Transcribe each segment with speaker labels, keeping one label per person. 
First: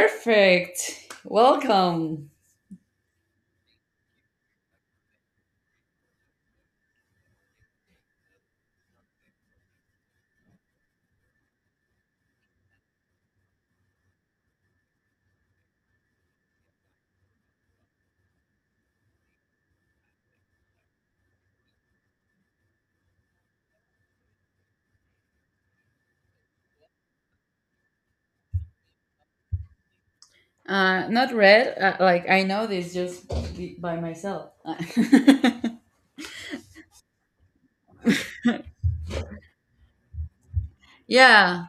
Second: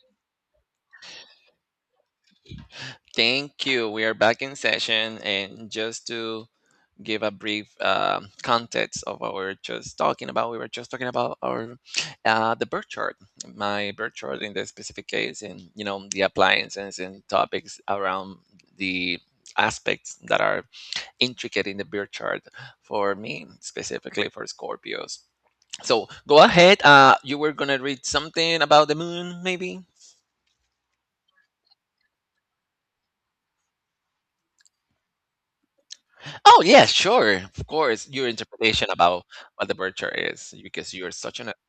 Speaker 1: Perfect. Welcome.
Speaker 2: Thank you. We are back in session, and just to give a brief context of what we were just talking about, we were just talking about our the birth chart, my birth chart in the specific case, and you know the appliances and topics around the aspects that are intricate in the birth chart for me specifically for Scorpios. So go ahead. You were gonna read something about the moon, maybe.
Speaker 1: Not red. Like I know this just by myself.
Speaker 2: Oh yeah, sure, of course. Your interpretation about what the virtue is, because you're such an.
Speaker 1: Yeah.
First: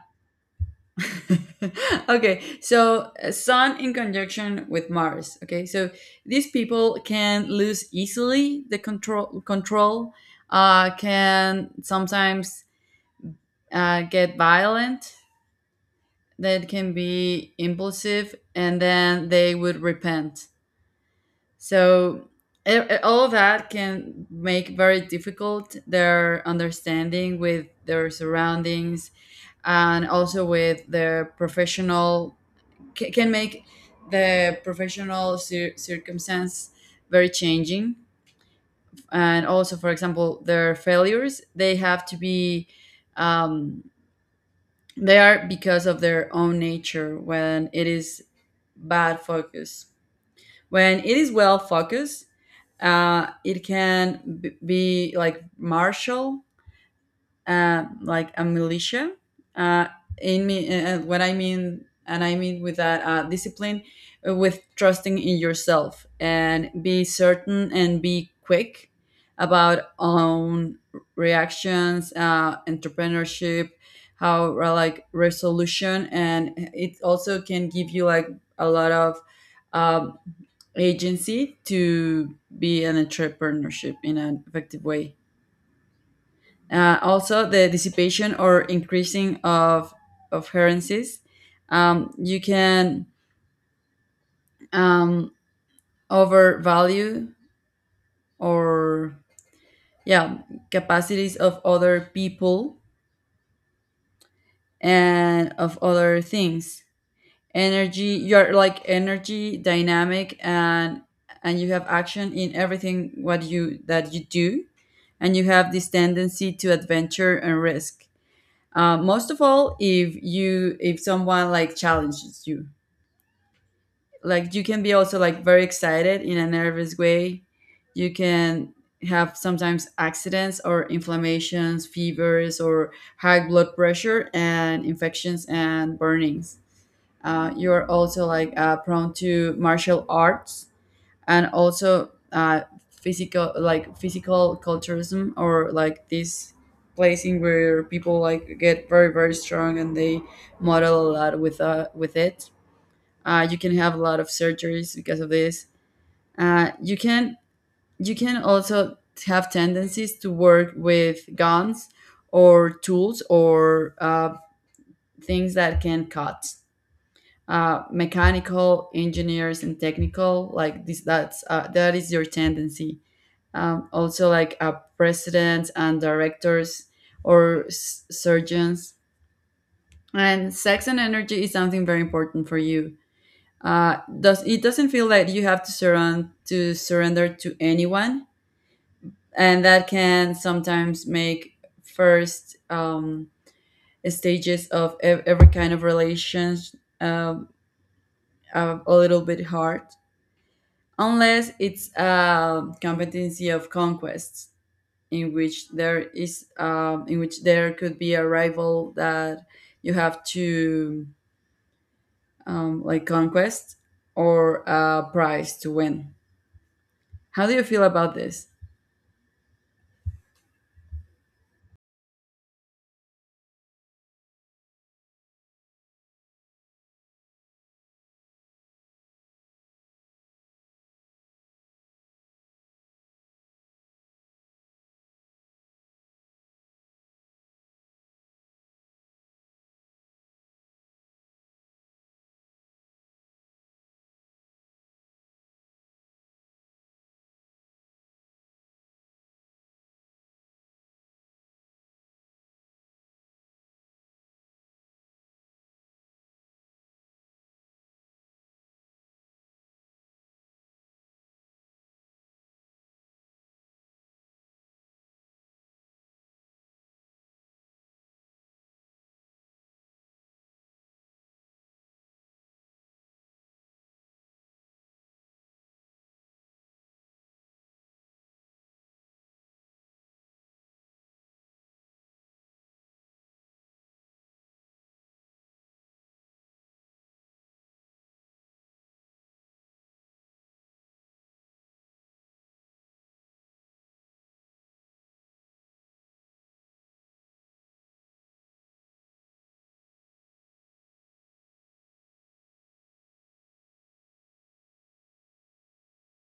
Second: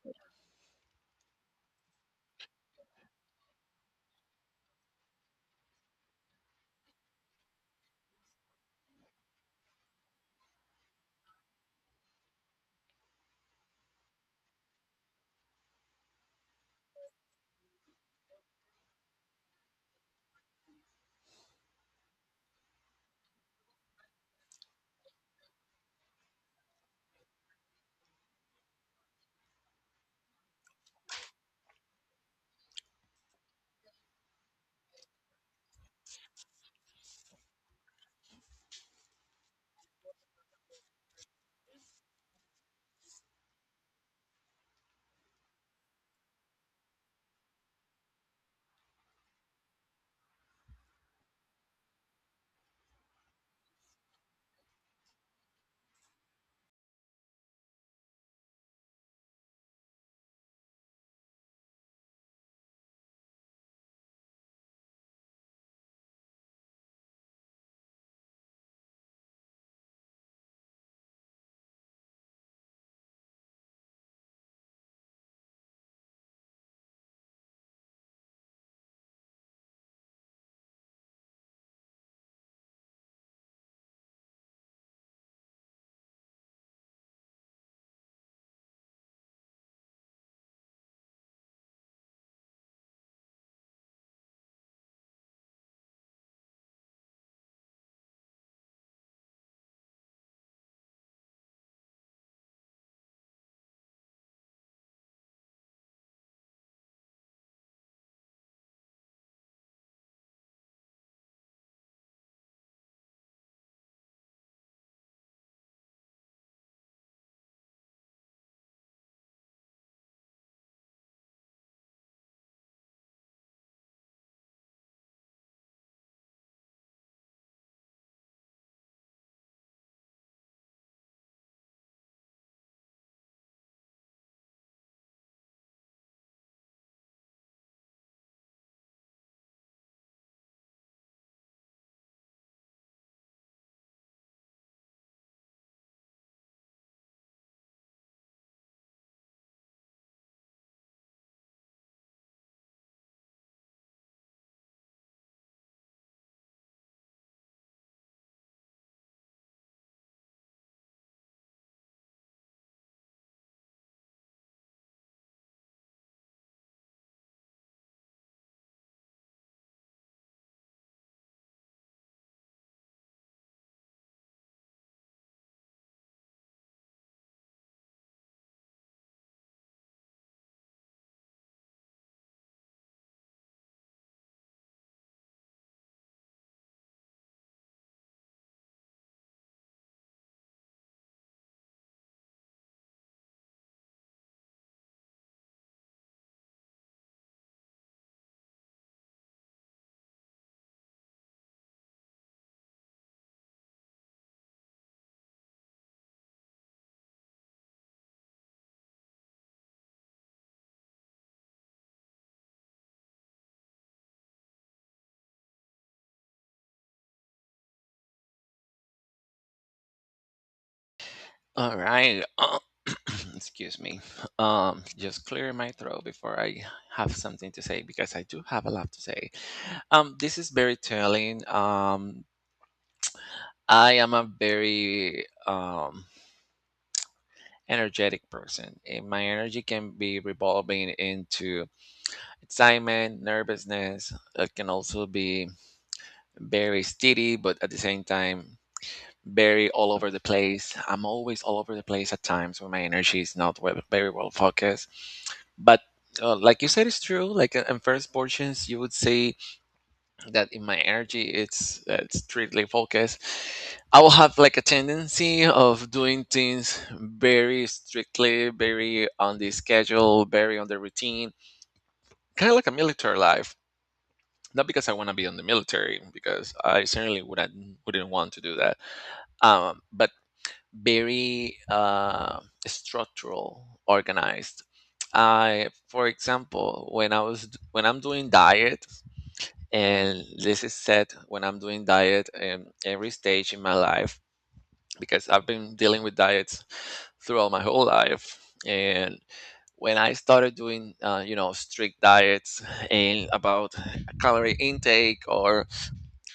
Speaker 1: Okay. So Sun in conjunction with Mars. Okay. So these people can lose easily the control. Control can sometimes get violent. That can be impulsive, and then they would repent. So all that can make very difficult their understanding with their surroundings, and also with their professional can make the professional circumstance very changing, and also for example their failures, they have to be um, they are because of their own nature when it is bad focus. When it is well focused, it can be like martial, like a militia. Uh, in me, what I mean, and I mean with that discipline, with trusting in yourself and be certain and be quick about own reactions, entrepreneurship, how, like resolution, and it also can give you like a lot of um, agency to be an entrepreneurship in an effective way. Also, the dissipation or increasing of currencies. You can um, overvalue or yeah capacities of other people and of other things, energy, you're like energy dynamic, and you have action in everything what you that you do, and you have this tendency to adventure and risk, most of all if someone like challenges you. Like you can be also like very excited in a nervous way. You can have sometimes accidents or inflammations, fevers, or high blood pressure and infections and burnings. You're also like prone to martial arts, and also physical, like physical culturism, or like this placing where people like get very strong, and they model a lot with it. Uh, you can have a lot of surgeries because of this. Uh, you can you can also have tendencies to work with guns or tools, or things that can cut. Mechanical engineers and technical like this. That is your tendency, also like presidents and directors or surgeons. And sex and energy is something very important for you. Does it doesn't feel like you have to surrender to anyone, and that can sometimes make first stages of every kind of relations, um, a little bit hard, unless it's a competency of conquest, in which there is in which there could be a rival that you have to like conquest, or a prize to win. How do you feel about this?
Speaker 2: All right, excuse me. Just clear my throat before I have something to say because I do have a lot to say. This is very telling. I am a very energetic person, and my energy can be revolving into excitement, nervousness. It can also be very steady, but at the same time very all over the place. I'm always all over the place at times when my energy is not well, very well focused. But like you said, it's true. In first portions, you would say that in my energy, it's strictly focused. I will have like a tendency of doing things very strictly, very on the schedule, very on the routine, kind of like a military life. Not because I want to be in the military, because I certainly wouldn't want to do that. But very structural, organized. I, for example, when I'm doing diet, and this is said when I'm doing diet in every stage in my life because I've been dealing with diets throughout my whole life. And when I started doing, you know, strict diets and about calorie intake or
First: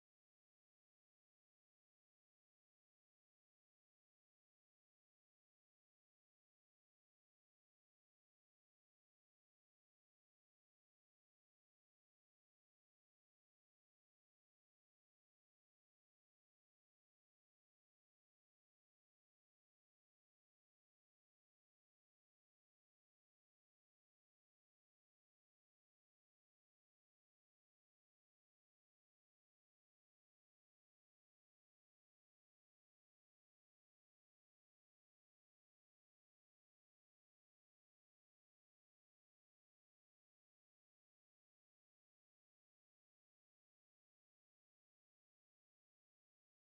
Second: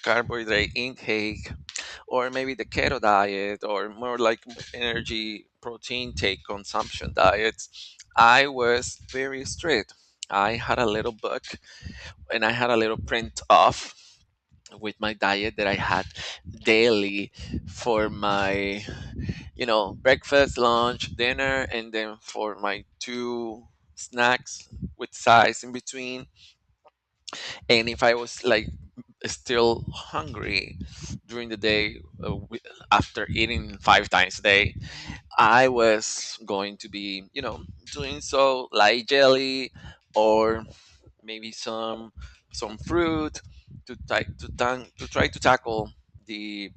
Speaker 2: carbohydrate intake, or maybe the keto diet or more like energy protein take consumption diets, I was very strict. I had a little book and I had a little print off with my diet that I had daily for my, you know, breakfast, lunch, dinner, and then for my two snacks with size in between. And if I was like still hungry during the day, uh, wi- after eating five times a day, I was going to be, you know, doing so like jelly or maybe some fruit to to try to tackle the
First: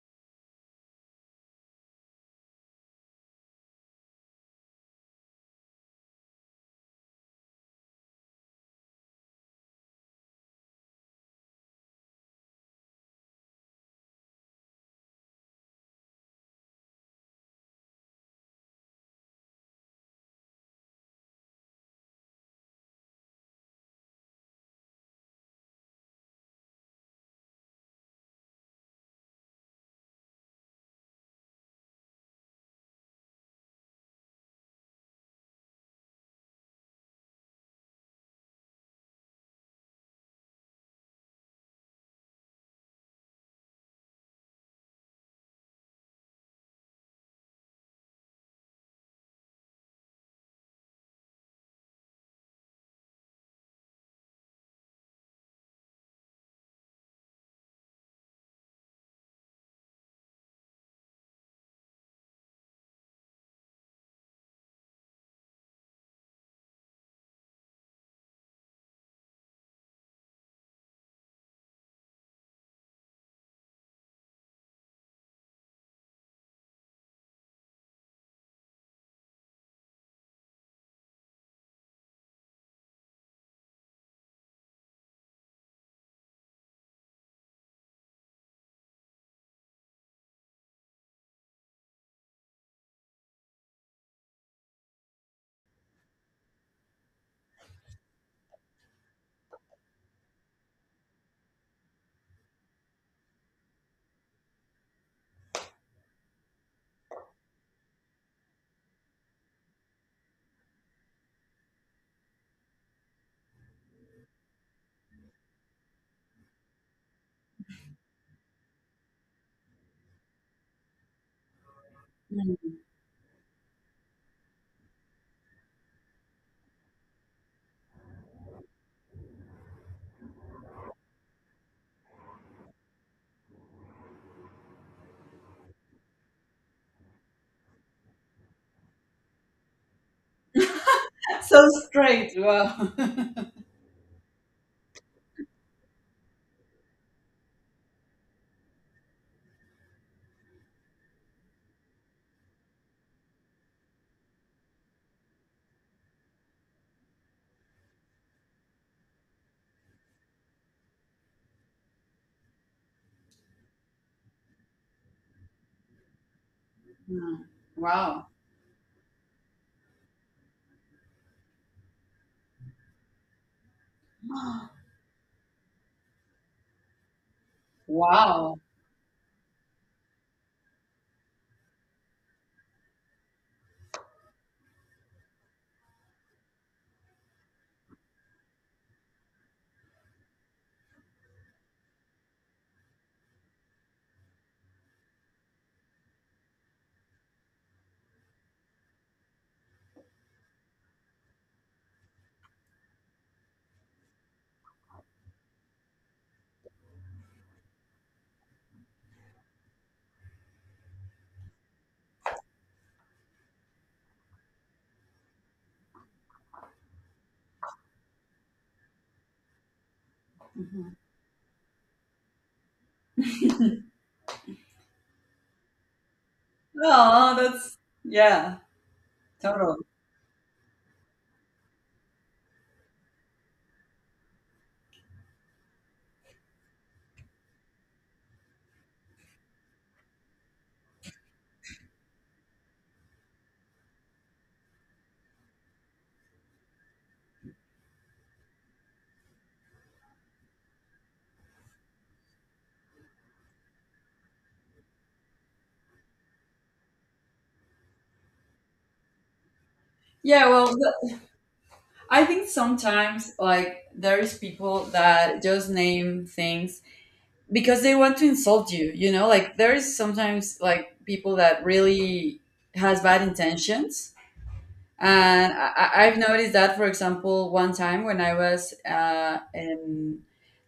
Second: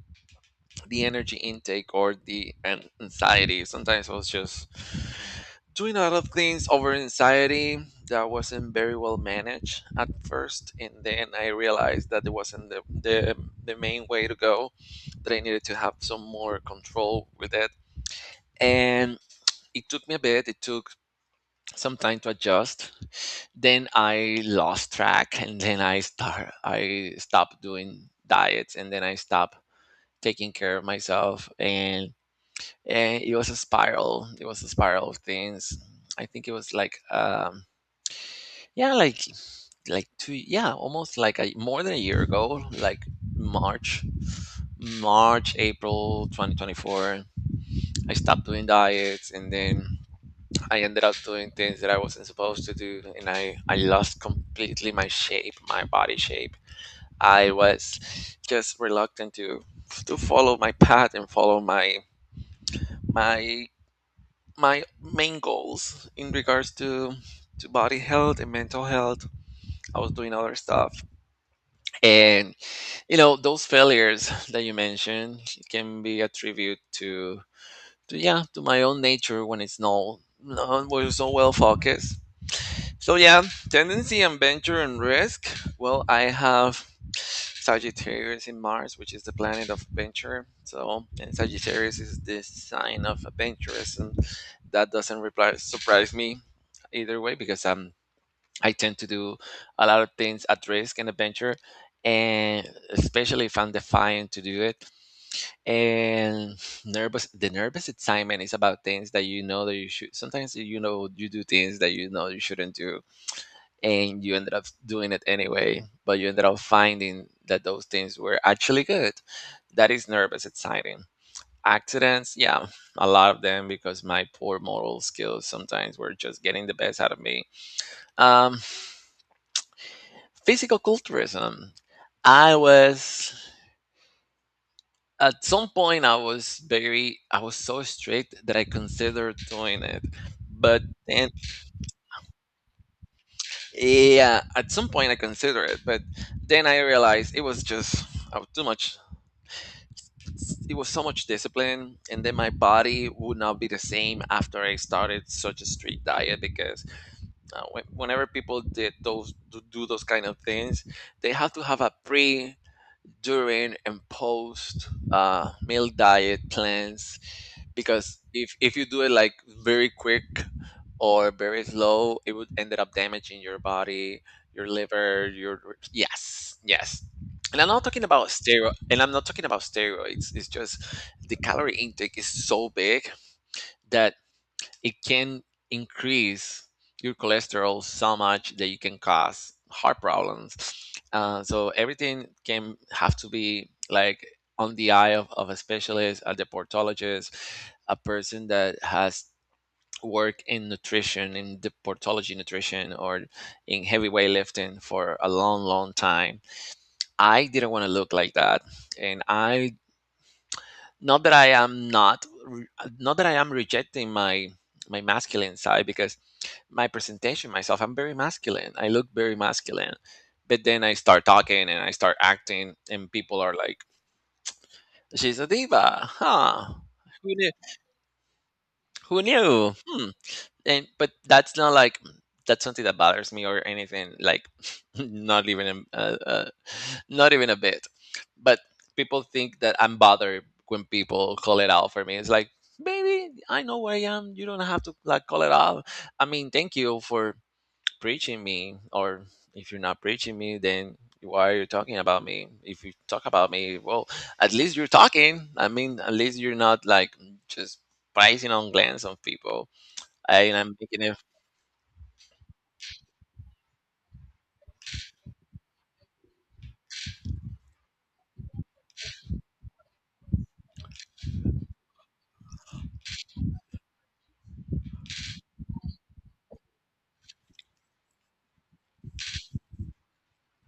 Speaker 2: the energy intake or the anxiety. Sometimes I was just doing a lot of things over anxiety that wasn't very well managed at first, and then I realized that it wasn't the main way to go. That I needed to have some more control with it, and it took me a bit. It took some time to adjust. Then I lost track, and then I stopped doing diets, and then I stopped taking care of myself. And it was a spiral, it was a spiral of things. I think it was like yeah, like two yeah almost like a more than a year ago, like March, March, April 2024, I stopped doing diets, and then I ended up doing things that I wasn't supposed to do, and I lost completely my shape, my body shape. I was just reluctant to follow my path and follow my my my main goals in regards to body health and mental health. I was doing other stuff. And you know those failures that you mentioned can be a tribute to to my own nature when it's when it's not well focused. So yeah, tendency and venture and risk. Well, I have Sagittarius in Mars, which is the planet of venture. So and Sagittarius is the sign of adventurous, and that doesn't surprise me either way because I tend to do a lot of things at risk and adventure, and especially if I'm defiant to do it. And nervous, the nervous excitement is about things that you know that you should. Sometimes you know you do things that you know you shouldn't do and you ended up doing it anyway, but you ended up finding that those things were actually good. That is nervous, exciting. Accidents, yeah,
Speaker 1: Mm.
Speaker 2: a lot of them because my poor moral skills sometimes were just getting the best out of me. Um, Physical culturism, I was, at some point I was very, I was so strict that I considered doing it. But then
Speaker 1: That's so straight. Wow.
Speaker 2: yeah, at some point I considered it, but then I realized it was just too much. It was so much discipline, and then my body would not be the same after I started such a strict diet, because whenever people do those kind of things, they have to have a pre, during and post meal diet plans,
Speaker 1: Mm.
Speaker 2: because
Speaker 1: Wow.
Speaker 2: if you do it like very quick or very slow, it would ended up damaging your body, your liver, your, yes, yes. And
Speaker 1: Wow.
Speaker 2: I'm not talking about steroids. It's just the calorie intake is so big that it can increase your cholesterol so much that you can cause heart problems. So everything can have to be like on the eye of a specialist, a deportologist, a person that has worked in nutrition, in deportology nutrition, or in heavy weightlifting for a long, long time. I didn't want to look like that, and I, not that I am not re- not that I am rejecting my masculine side, because my presentation myself, I'm very masculine, I look very masculine, but then I
Speaker 1: Mhm.
Speaker 2: start talking and I start acting, and people are like, she's a diva, huh? Who
Speaker 1: Oh,
Speaker 2: knew?
Speaker 1: that's yeah,
Speaker 2: Who knew?
Speaker 1: totally.
Speaker 2: Hmm. And but that's not like, that's something that bothers me or anything, like, not even a, not even a bit. But people think that I'm bothered when people call it out for me. It's like, baby, I know where I am, you don't have to like call it out. I mean, thank you for preaching me, or if you're not preaching me, then why are you talking about me? If you talk about me, well, at least you're talking. I mean, at least you're not like just pricing on glance on people. I,
Speaker 1: Yeah,
Speaker 2: and
Speaker 1: well,
Speaker 2: I'm making it,
Speaker 1: I think sometimes like there's people that just name things because they want to insult you, you know? Like there's sometimes like people that really has bad intentions. And I've noticed that, for example, one time when I was in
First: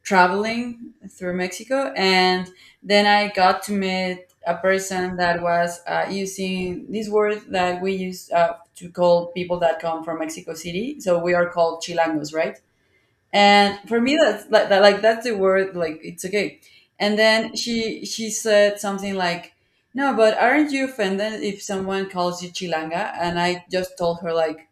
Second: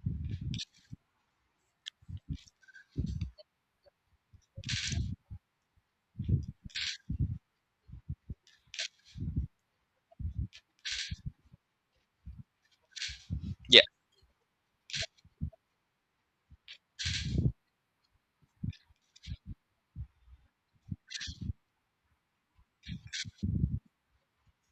Speaker 1: traveling through Mexico, and then I got to meet a person that was using this word that we use to call people that come from Mexico City. So we are called Chilangos, right? And
Speaker 2: yeah.
Speaker 1: for me, that's like, like that's the word. Like it's okay. And then she said something like, "No, but aren't you offended if someone calls you Chilanga?" And I just told her like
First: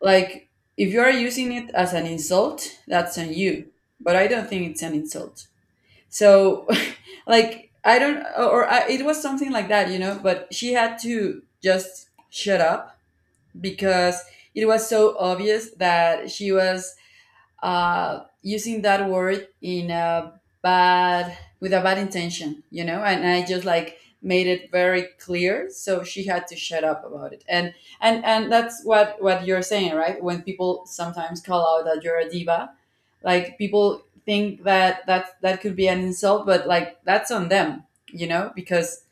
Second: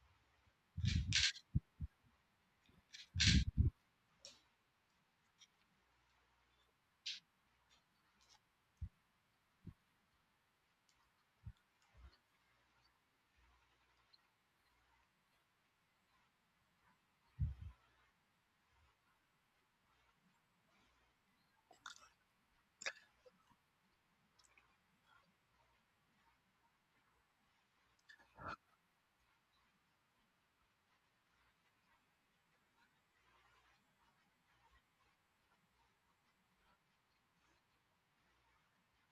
Speaker 1: like, if you are using it as an insult, that's on you. But I don't think it's an insult. So, like, I don't, or I, it was something like that, you know, but she had to just shut up, because it was so obvious that she was using that word in a bad with a bad intention, you know. And I just like made it very clear, so she had to shut up about it. And and that's what you're saying, right? When people sometimes call out that you're a diva, like people think that that could be an insult, but like that's on them, you know? Because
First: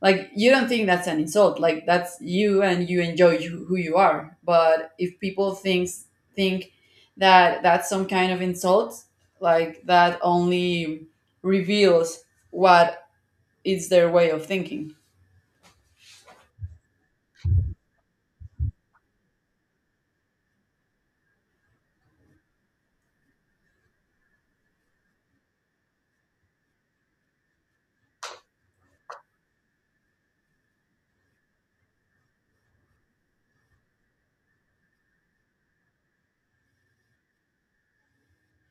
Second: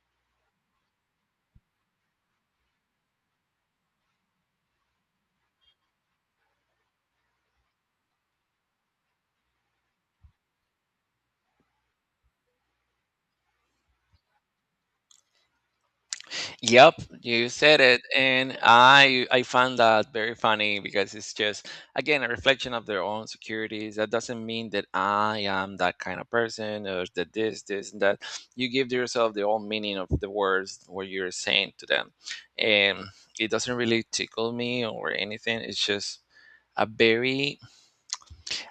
Speaker 1: like you don't think that's an insult, like that's you and you enjoy you, who you are. But if people think that that's some kind of insult, like that only reveals what is their way of thinking.
Speaker 2: Yep, you said it, and I find that very funny because it's just again a reflection of their own securities. That doesn't mean that I am that kind of person, or that this and that. You give yourself the own meaning of the words what you're saying to them, and it doesn't really tickle me or anything. It's just a very,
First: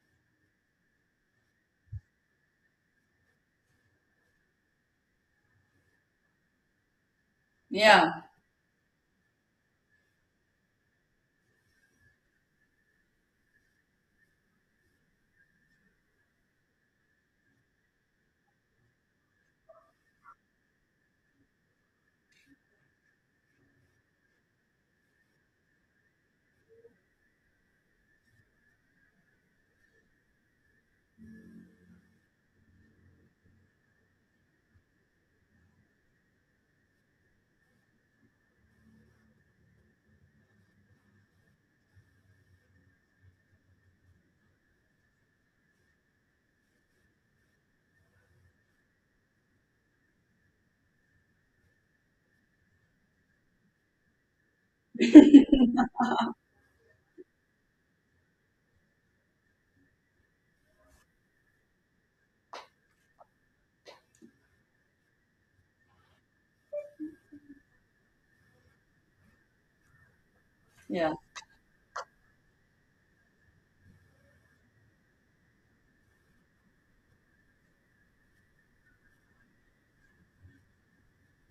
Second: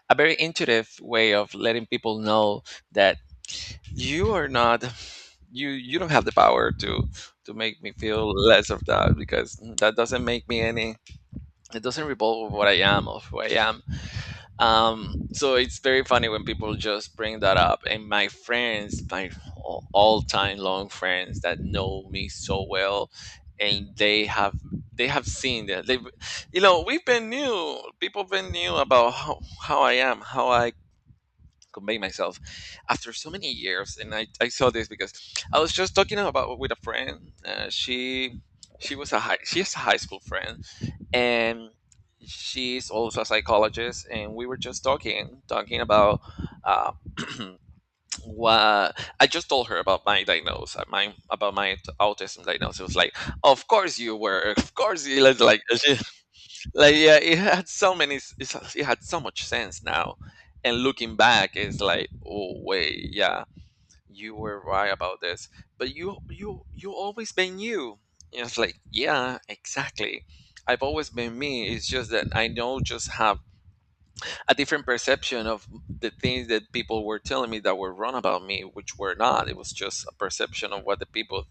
Speaker 2: a very intuitive way of letting people know that you are not, you don't have the power to make me
Speaker 1: Yeah.
Speaker 2: feel less of that, because that doesn't make me any, it doesn't revolve of what I am, of who I am. So it's very funny when people just bring that up. And my friends, my all time long friends that know me so well, and they have, they have seen that, they've, you know, we've been, new people have been new about how I am, how I convey myself after so many years. And I saw this because I was just talking about with a friend, she was a high she's a high school friend, and she's also a psychologist, and we were just talking about uh, what I just told her about my diagnosis, my about my autism diagnosis. It was like, of course you were, of course you, like like, yeah, it had so much sense now. And looking back, it's like, oh wait, yeah, you were right about this, but you always been you. And it's like, yeah, exactly, I've always
Speaker 1: Yeah.
Speaker 2: been me. It's just that I now just have a different perception of the things that people were telling me that were wrong about me, which were not. It was just a perception of what the people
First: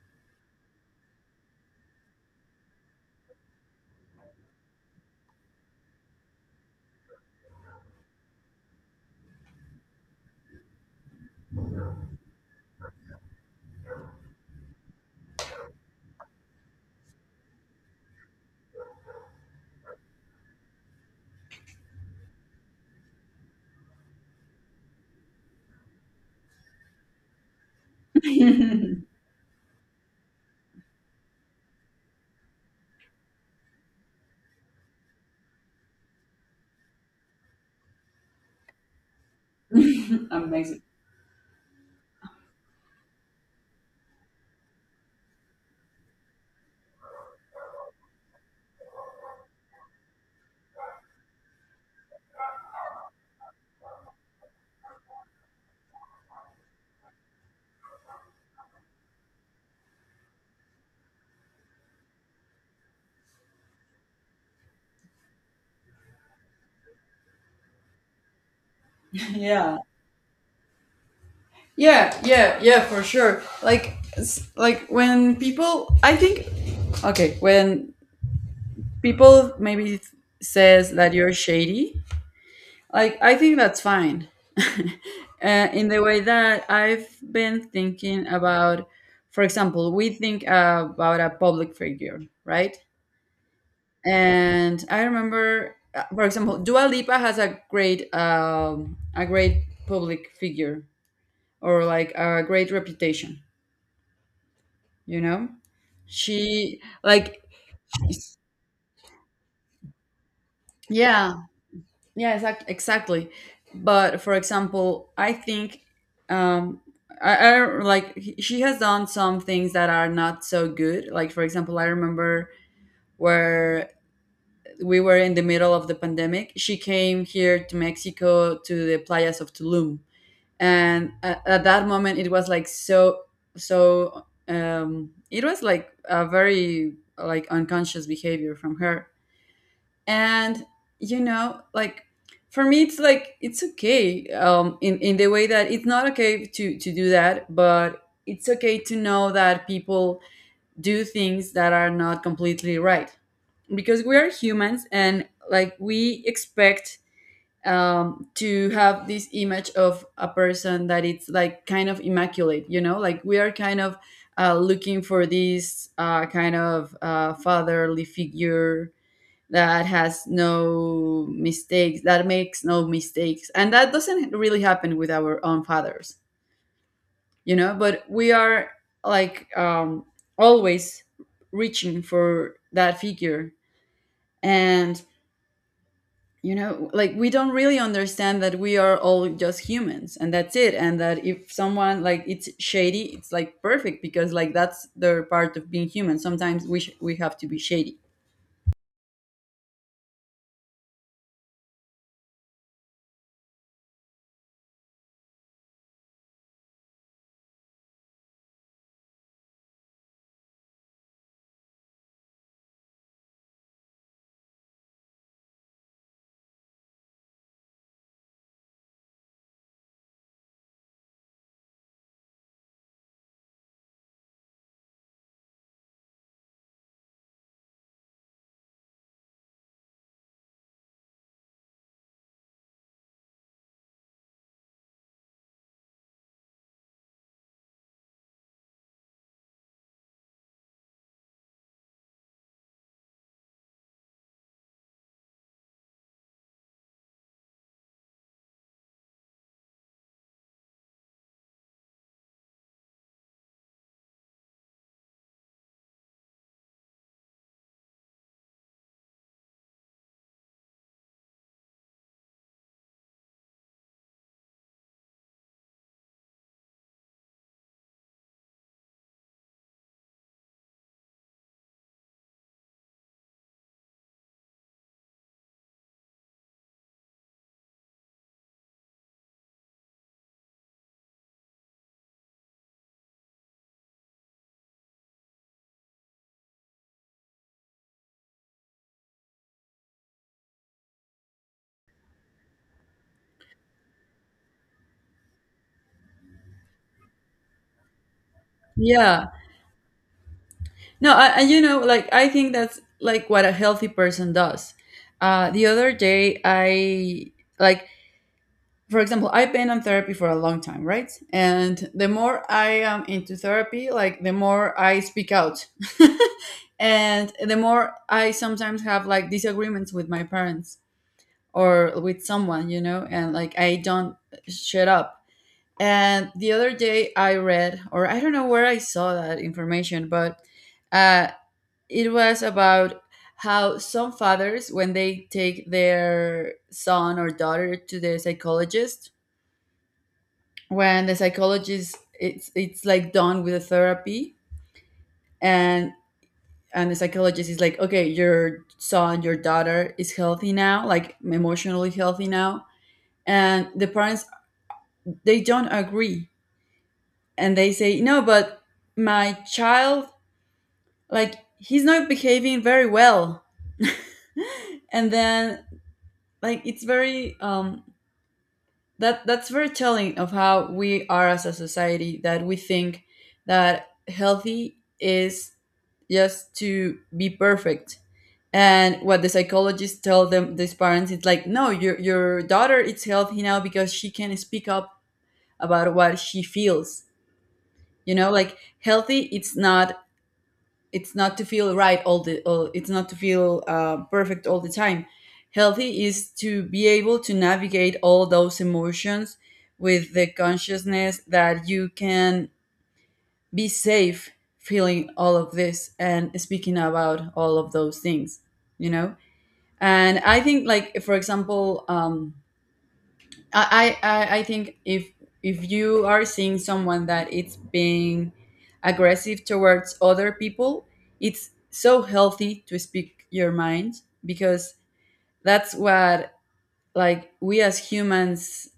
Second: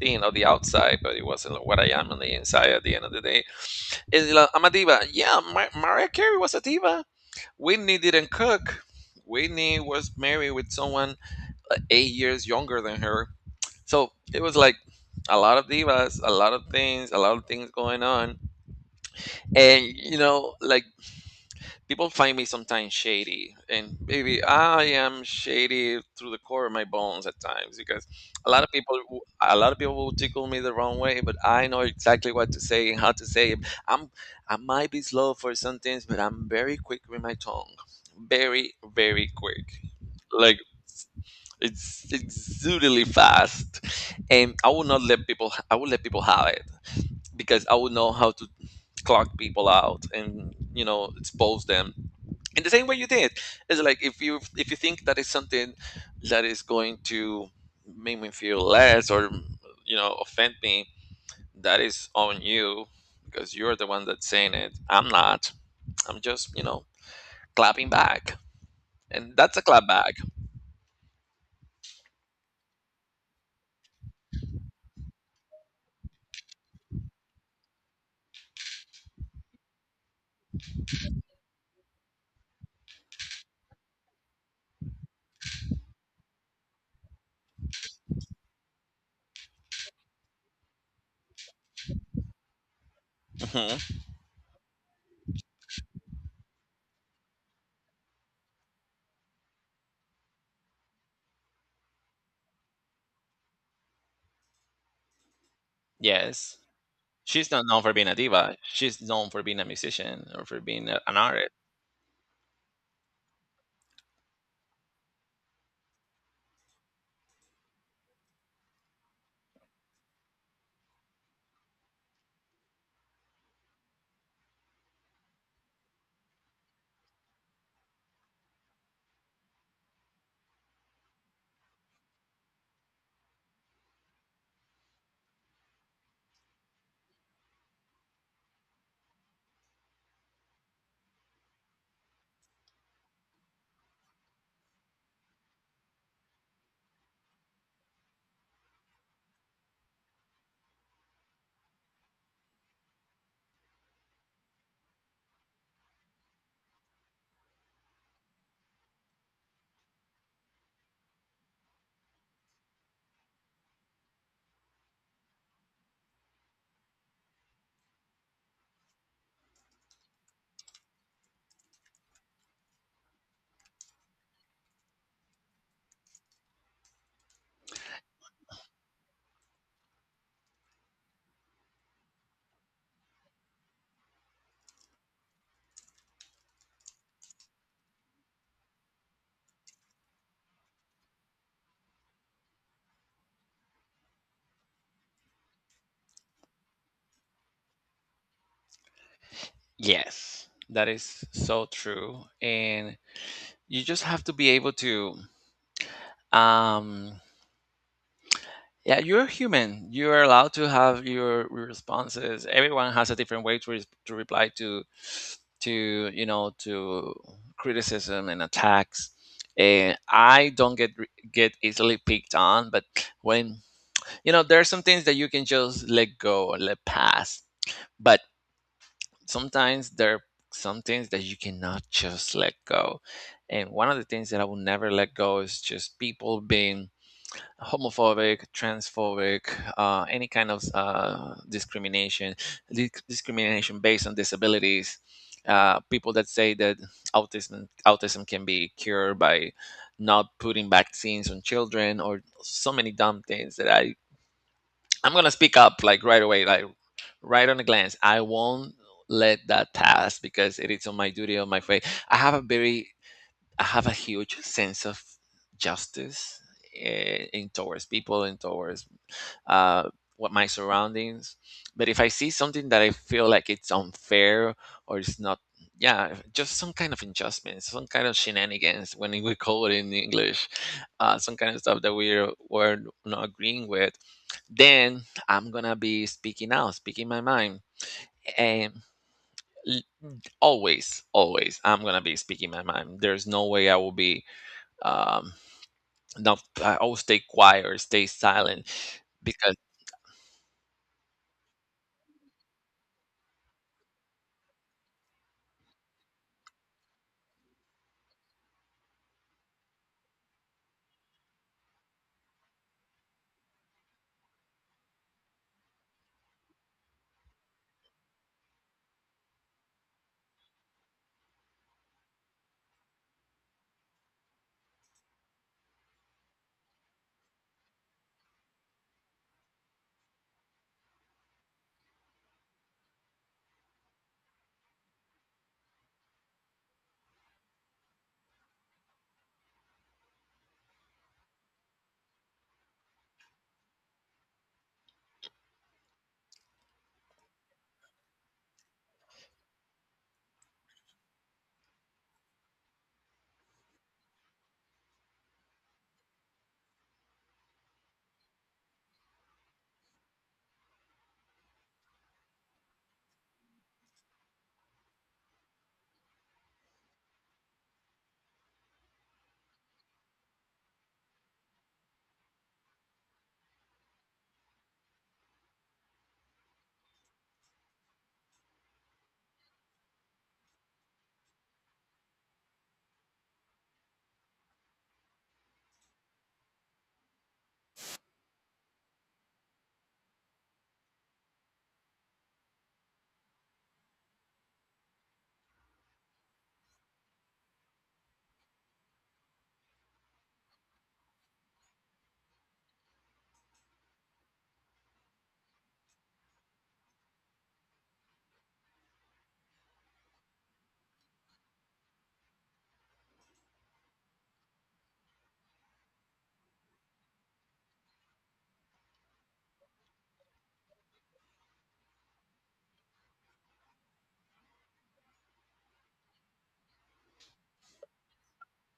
Speaker 2: think on the outside, but it wasn't what I am on the inside. At the end of the day, it's like, I'm a diva. Yeah, Mariah Carey was a diva. Whitney didn't cook. Whitney was married with someone 8 years younger than her. So it was like a lot of divas, a lot of things, a lot of things going on. And, you know, like people find me sometimes shady, and maybe I am shady through the core of my bones at times because a lot of people will tickle me the wrong way. But I know exactly what to say and how to say it. i'm I might be slow for some things, but I'm very quick with my tongue. Very, very quick. Like,
Speaker 1: Amazing.
Speaker 2: it's exudely fast. And I will not let people I will let people have it because I will know how to clock people out and, you know, expose them in the same way you did. It's like, if you think that is something that is going to make me feel less or, you know, offend me, that is on you because you're the one that's saying it, I'm not. I'm just, you know, clapping back. And that's a
Speaker 1: Yeah.
Speaker 2: clap back.
Speaker 1: Yeah for sure. Like like when people I think okay, when people maybe says that you're shady, like I think that's fine. In the way that I've been thinking about, for example, we think about a public figure, right?
Speaker 2: Mhm.
Speaker 1: And I remember, for example, Dua Lipa has a great public figure, or like a great reputation. You know,
Speaker 2: Yes,
Speaker 1: she like
Speaker 2: she's not known for being a diva, she's known for being a musician or for being an
Speaker 1: yeah.
Speaker 2: artist.
Speaker 1: Yeah, exactly. But for example, I think, um, I don't- like she has done some things that are not so good. Like for example, I remember where we were in the middle of the pandemic. She came here to Mexico, to the playas of Tulum, and at that moment it was like so. It was like a very like unconscious behavior from her, and you know, like for me it's like it's okay, in the way that it's not okay to do that, but it's okay to know that people do things that are not completely right, because we are humans, and like we expect to have this image of a person that it's like kind of immaculate, you know, like we are kind of looking for this kind of fatherly figure that has no mistakes, that makes no mistakes, and that doesn't really happen with our own fathers, you know. But we are like always reaching for that figure, and you know, like we don't really understand that we are all just humans, and that's it. And that if someone like it's shady, it's like perfect, because like that's their part of being human. Sometimes we have to be shady.
Speaker 2: Yes, that is so true. And you just have to be able to um yeah, you're human. You're allowed to have your responses. Everyone has a different way to, to reply to, you know, to criticism and attacks. And I don't get get easily picked on, but when, you know, there are some things that you can just let go or let pass. But sometimes there are some things that you cannot just let go. And one of the things that I will never let go is just people being homophobic, transphobic, any kind of discrimination, discrimination based on disabilities. People that say that autism can be cured by not putting vaccines on children, or so many dumb things that I'm gonna speak up, like, right away, like right on a glance. I won't let that pass because it is on my duty, on my faith. I have a huge sense of justice, eh, in towards people and towards uh, what my surroundings. But if I see something that I feel like it's unfair or it's not, yeah, just some kind of injustice, some kind of shenanigans when we call it in English, some kind of stuff that we're not agreeing with, then I'm gonna be speaking out, speaking my mind, and l- always, always, I'm gonna be speaking my mind. There's no way I will be um, not. I will stay quiet or stay silent
Speaker 1: Yeah.
Speaker 2: because —
Speaker 1: No, I, and you know, like I think that's like what a healthy person does. The other day, I like, for example, I've been on therapy for a long time, right? And the more I am into therapy, like the more I speak out, and the more I sometimes have like disagreements with my parents or with someone, you know, and like I don't shut up. And the other day, I read, or I don't know where I saw that information, but uh, it was about how some fathers, when they take their son or daughter to the psychologist, when the psychologist it's like done with the therapy, and the psychologist is like, okay, your son, your daughter is healthy now, like emotionally healthy now. And the parents, they don't agree, and they say no, but my child, like he's not behaving very well. And then like it's very that that's very telling of how we are as a society, that we think that healthy is just to be perfect. And what the psychologists tell them, these parents, it's like no, your daughter is healthy now because she can speak up about what she feels. You know, like healthy it's not, it's not to feel right all, it's not to feel perfect all the time. Healthy is to be able to navigate all those emotions with the consciousness that you can be safe feeling all of this and speaking about all of those things, you know. And I think like for example, I think if you are seeing someone that it's being aggressive towards other people, it's so healthy to speak your mind, because that's what like we as humans,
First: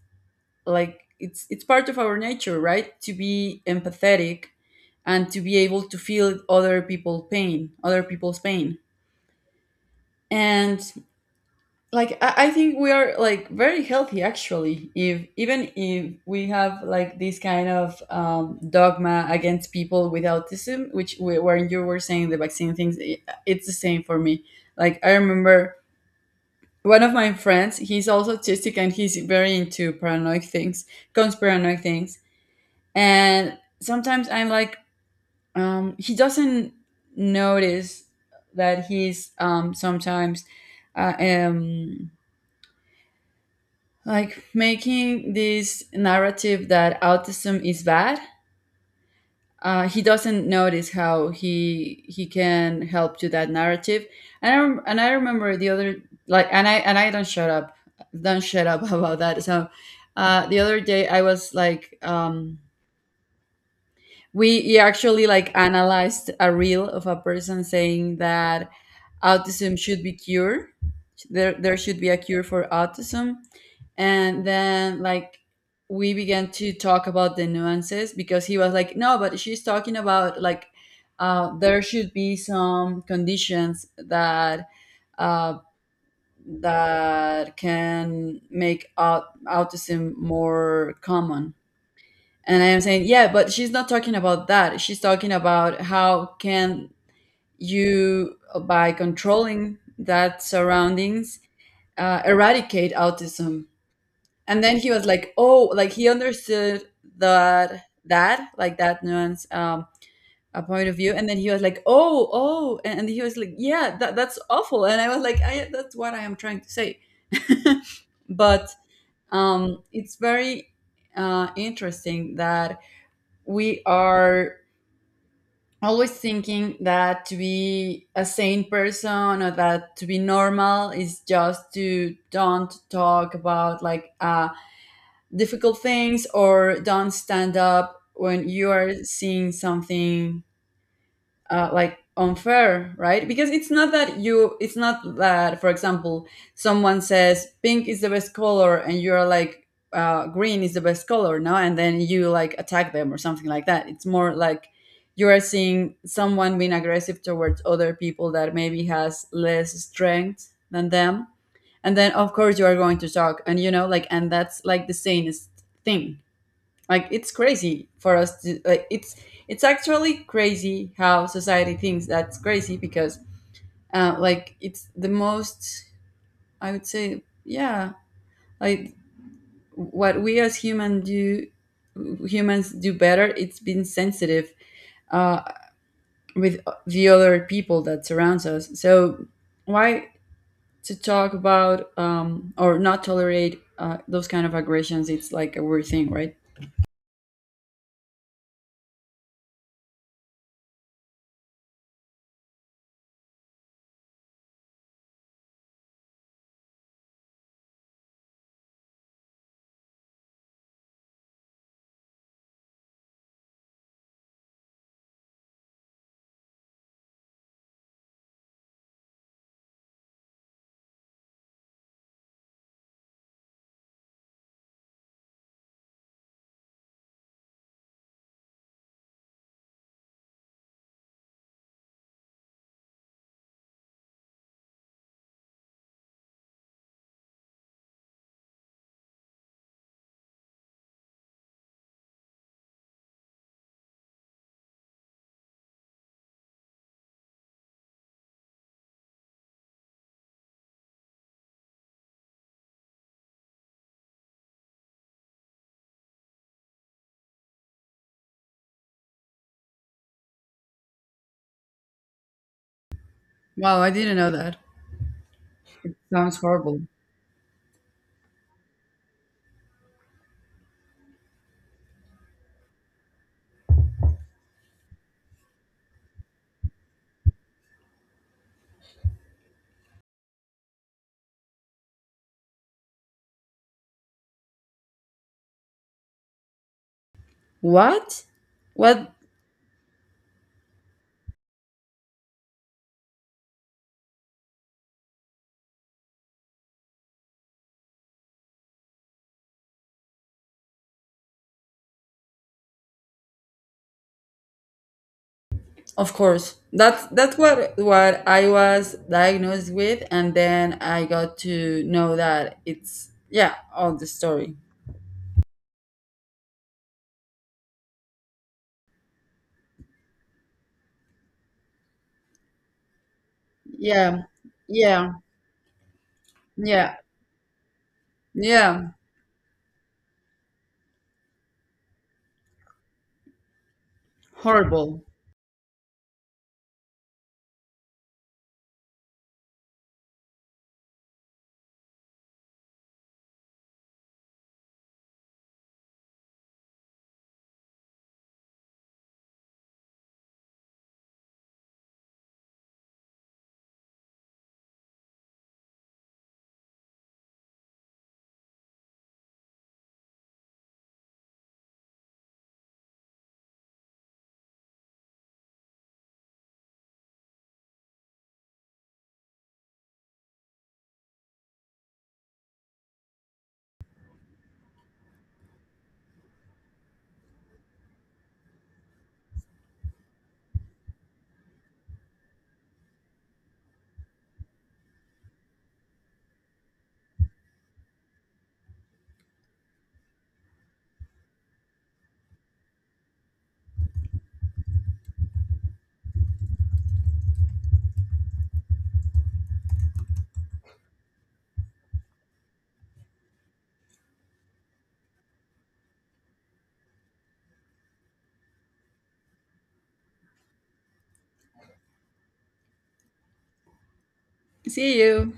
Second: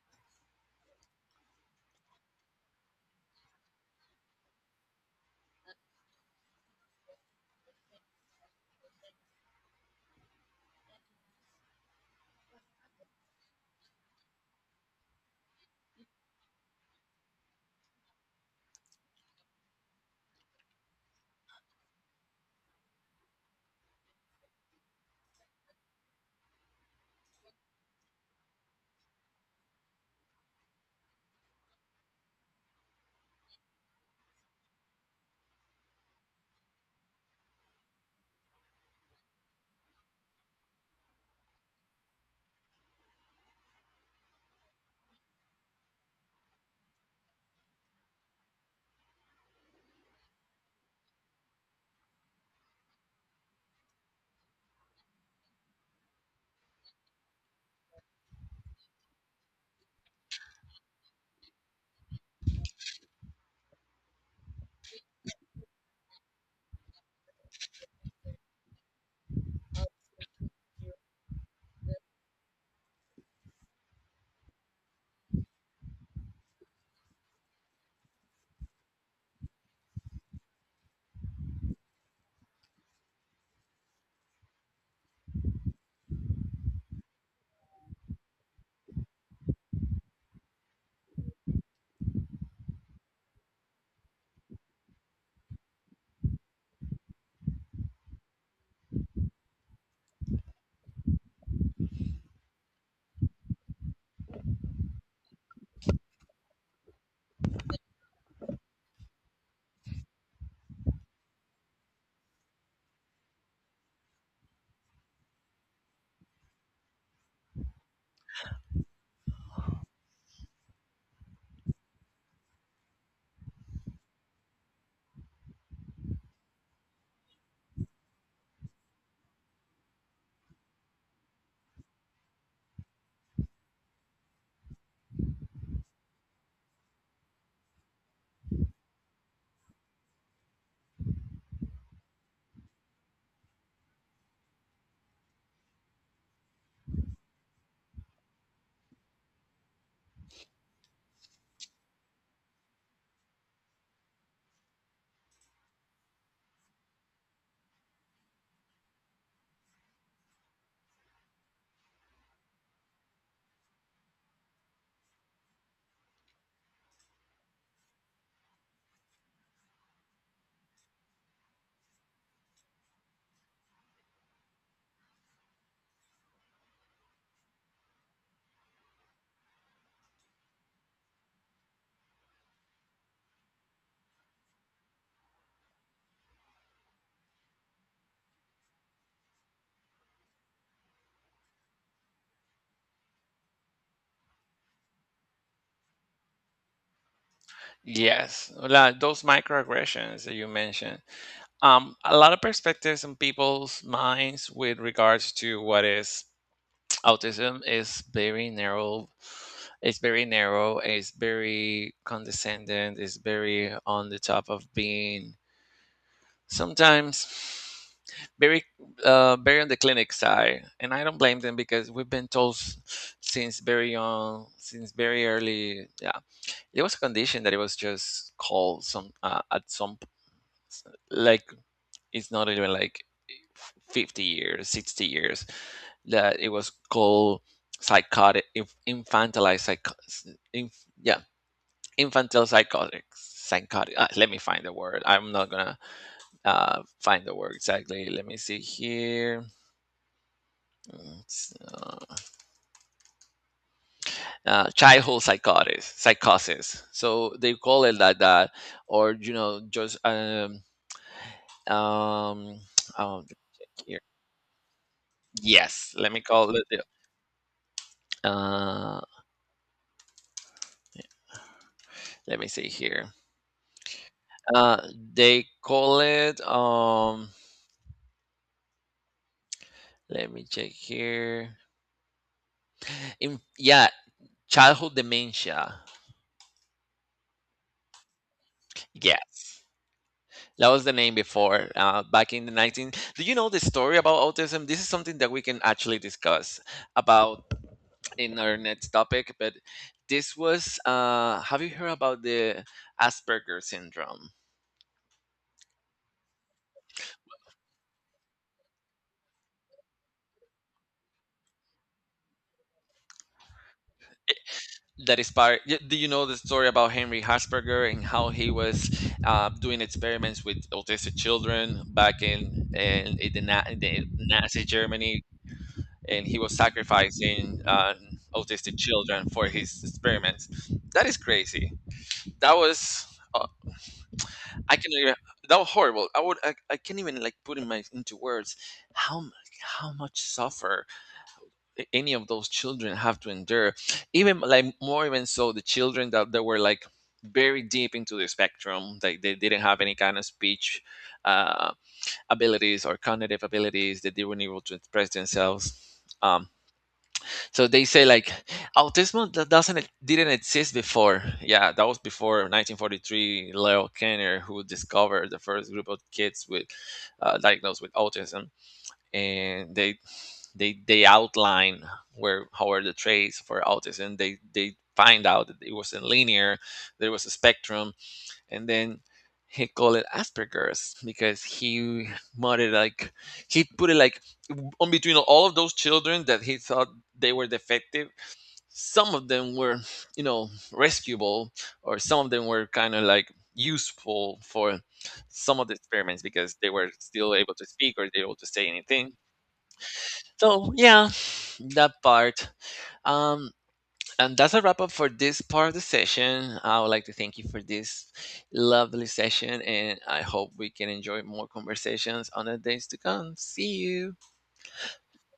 Speaker 1: like it's part of our nature, right? To be empathetic and to be able to feel other people's pain, other people's pain. And like I think we are like very healthy actually, if even if we have like this kind of dogma against people with autism, which when you were saying the vaccine things, it's the same for me. Like I remember one of my friends, he's also autistic, and he's very into paranoid things, conspiranoid things. And sometimes I'm like, he doesn't notice that he's sometimes uh, um, like making this narrative that autism is bad. He doesn't notice how he can help to that narrative. And I remember the other, like and I don't shut up about that. So the other day I was like we actually like analyzed a reel of a person saying that autism should be cured. There should be a cure for autism. And then like we began to talk about the nuances, because he was like no, but she's talking about like there should be some conditions that uh, that can make autism more common. And I am saying yeah, but she's not talking about that, she's talking about how can you, by controlling that surroundings, eradicate autism. And then he was like oh, like he understood that like that nuance, a point of view. And then he was like oh, oh, and he was like yeah, that's awful. And I was like I, that's what I am trying to say. But it's very interesting that we are always thinking that to be a sane person, or that to be normal, is just to don't talk about like difficult things, or don't stand up when you are seeing something like unfair, right? Because it's not that you it's not that for example someone says pink is the best color and you're like green is the best color, no, and then you like attack them or something like that. It's more like you are seeing someone being aggressive towards other people that maybe has less strength than them, and then of course you are going to talk, and you know like, and that's like the sanest thing. Like it's crazy for us to like it's actually crazy how society thinks that's crazy, because like it's the most, I would say yeah, like what we as humans do better, it's been sensitive uh, with the other people that surrounds us. So why to talk about, or not tolerate those kind of aggressions, it's like a weird thing, right?
Speaker 2: yes, those microaggressions that you mentioned. A lot of perspectives in people's minds with regards to what is autism is very narrow. It's very narrow. It's very condescending. It's very on the top of being, sometimes, very, very on the clinic side, and I don't blame them because we've been told since very young, since very early. Yeah, it was a condition that it was just called some at some s- like, it's not even like 50 years, 60 years that it was called psychotic, infantilized psych, inf, yeah, psychotic. Let me find the word. I'm not gonna find the word exactly. Let me see here. It's, childhood psychosis. So they call it like that, or, you know, just um, oh,
Speaker 1: Wow, I
Speaker 2: here.
Speaker 1: didn't know that.
Speaker 2: Yes. Let me
Speaker 1: Sounds
Speaker 2: call it.
Speaker 1: horrible.
Speaker 2: Uh, let me see here. Uh, they call it. Let me check here. In, yeah, childhood dementia.
Speaker 1: What? What?
Speaker 2: Yes. That was the name before, back in the 19. Do you know the story about autism? This is something that we can actually discuss about in our next topic. But this was, have you heard about the Asperger syndrome?
Speaker 1: Of course. That's what I was diagnosed with, and then I got to know that it's yeah, all the story.
Speaker 2: That inspired. Do you know the story about Henry Asperger and how he was, doing experiments with autistic children back in the, in the
Speaker 1: Yeah,
Speaker 2: Nazi
Speaker 1: yeah,
Speaker 2: Germany, and he was
Speaker 1: yeah,
Speaker 2: sacrificing, autistic
Speaker 1: yeah.
Speaker 2: children for his experiments? That is crazy. that was uh, I can
Speaker 1: Horrible.
Speaker 2: even that was horrible. I can't even, like, put in my into words how mu- how much suffer any of those children have to endure. Even like more, even so, the children that were like very deep into the spectrum, like they didn't have any kind of speech, uh, abilities or cognitive abilities, that they weren't able to express themselves. Um, so they say like autism that doesn't e- didn't exist before, yeah, that was before 1943 Leo Kanner, who discovered the first group of kids with, diagnosed with autism, and they outline where how are the traits for autism. They find out that it wasn't linear, there was a spectrum. And then he called it Asperger's because he muttered, like, he put it like on between all of those children that he thought they were defective. Some of them were, you know, rescuable, or some of them were kind of like useful for some of the experiments because they were still able to speak or they were able to say anything. So yeah, that part. Um, and that's a wrap up for this part of the session. I would like to thank you for this lovely session, and I hope we can enjoy more conversations on the days to come. See you.
Speaker 1: See you.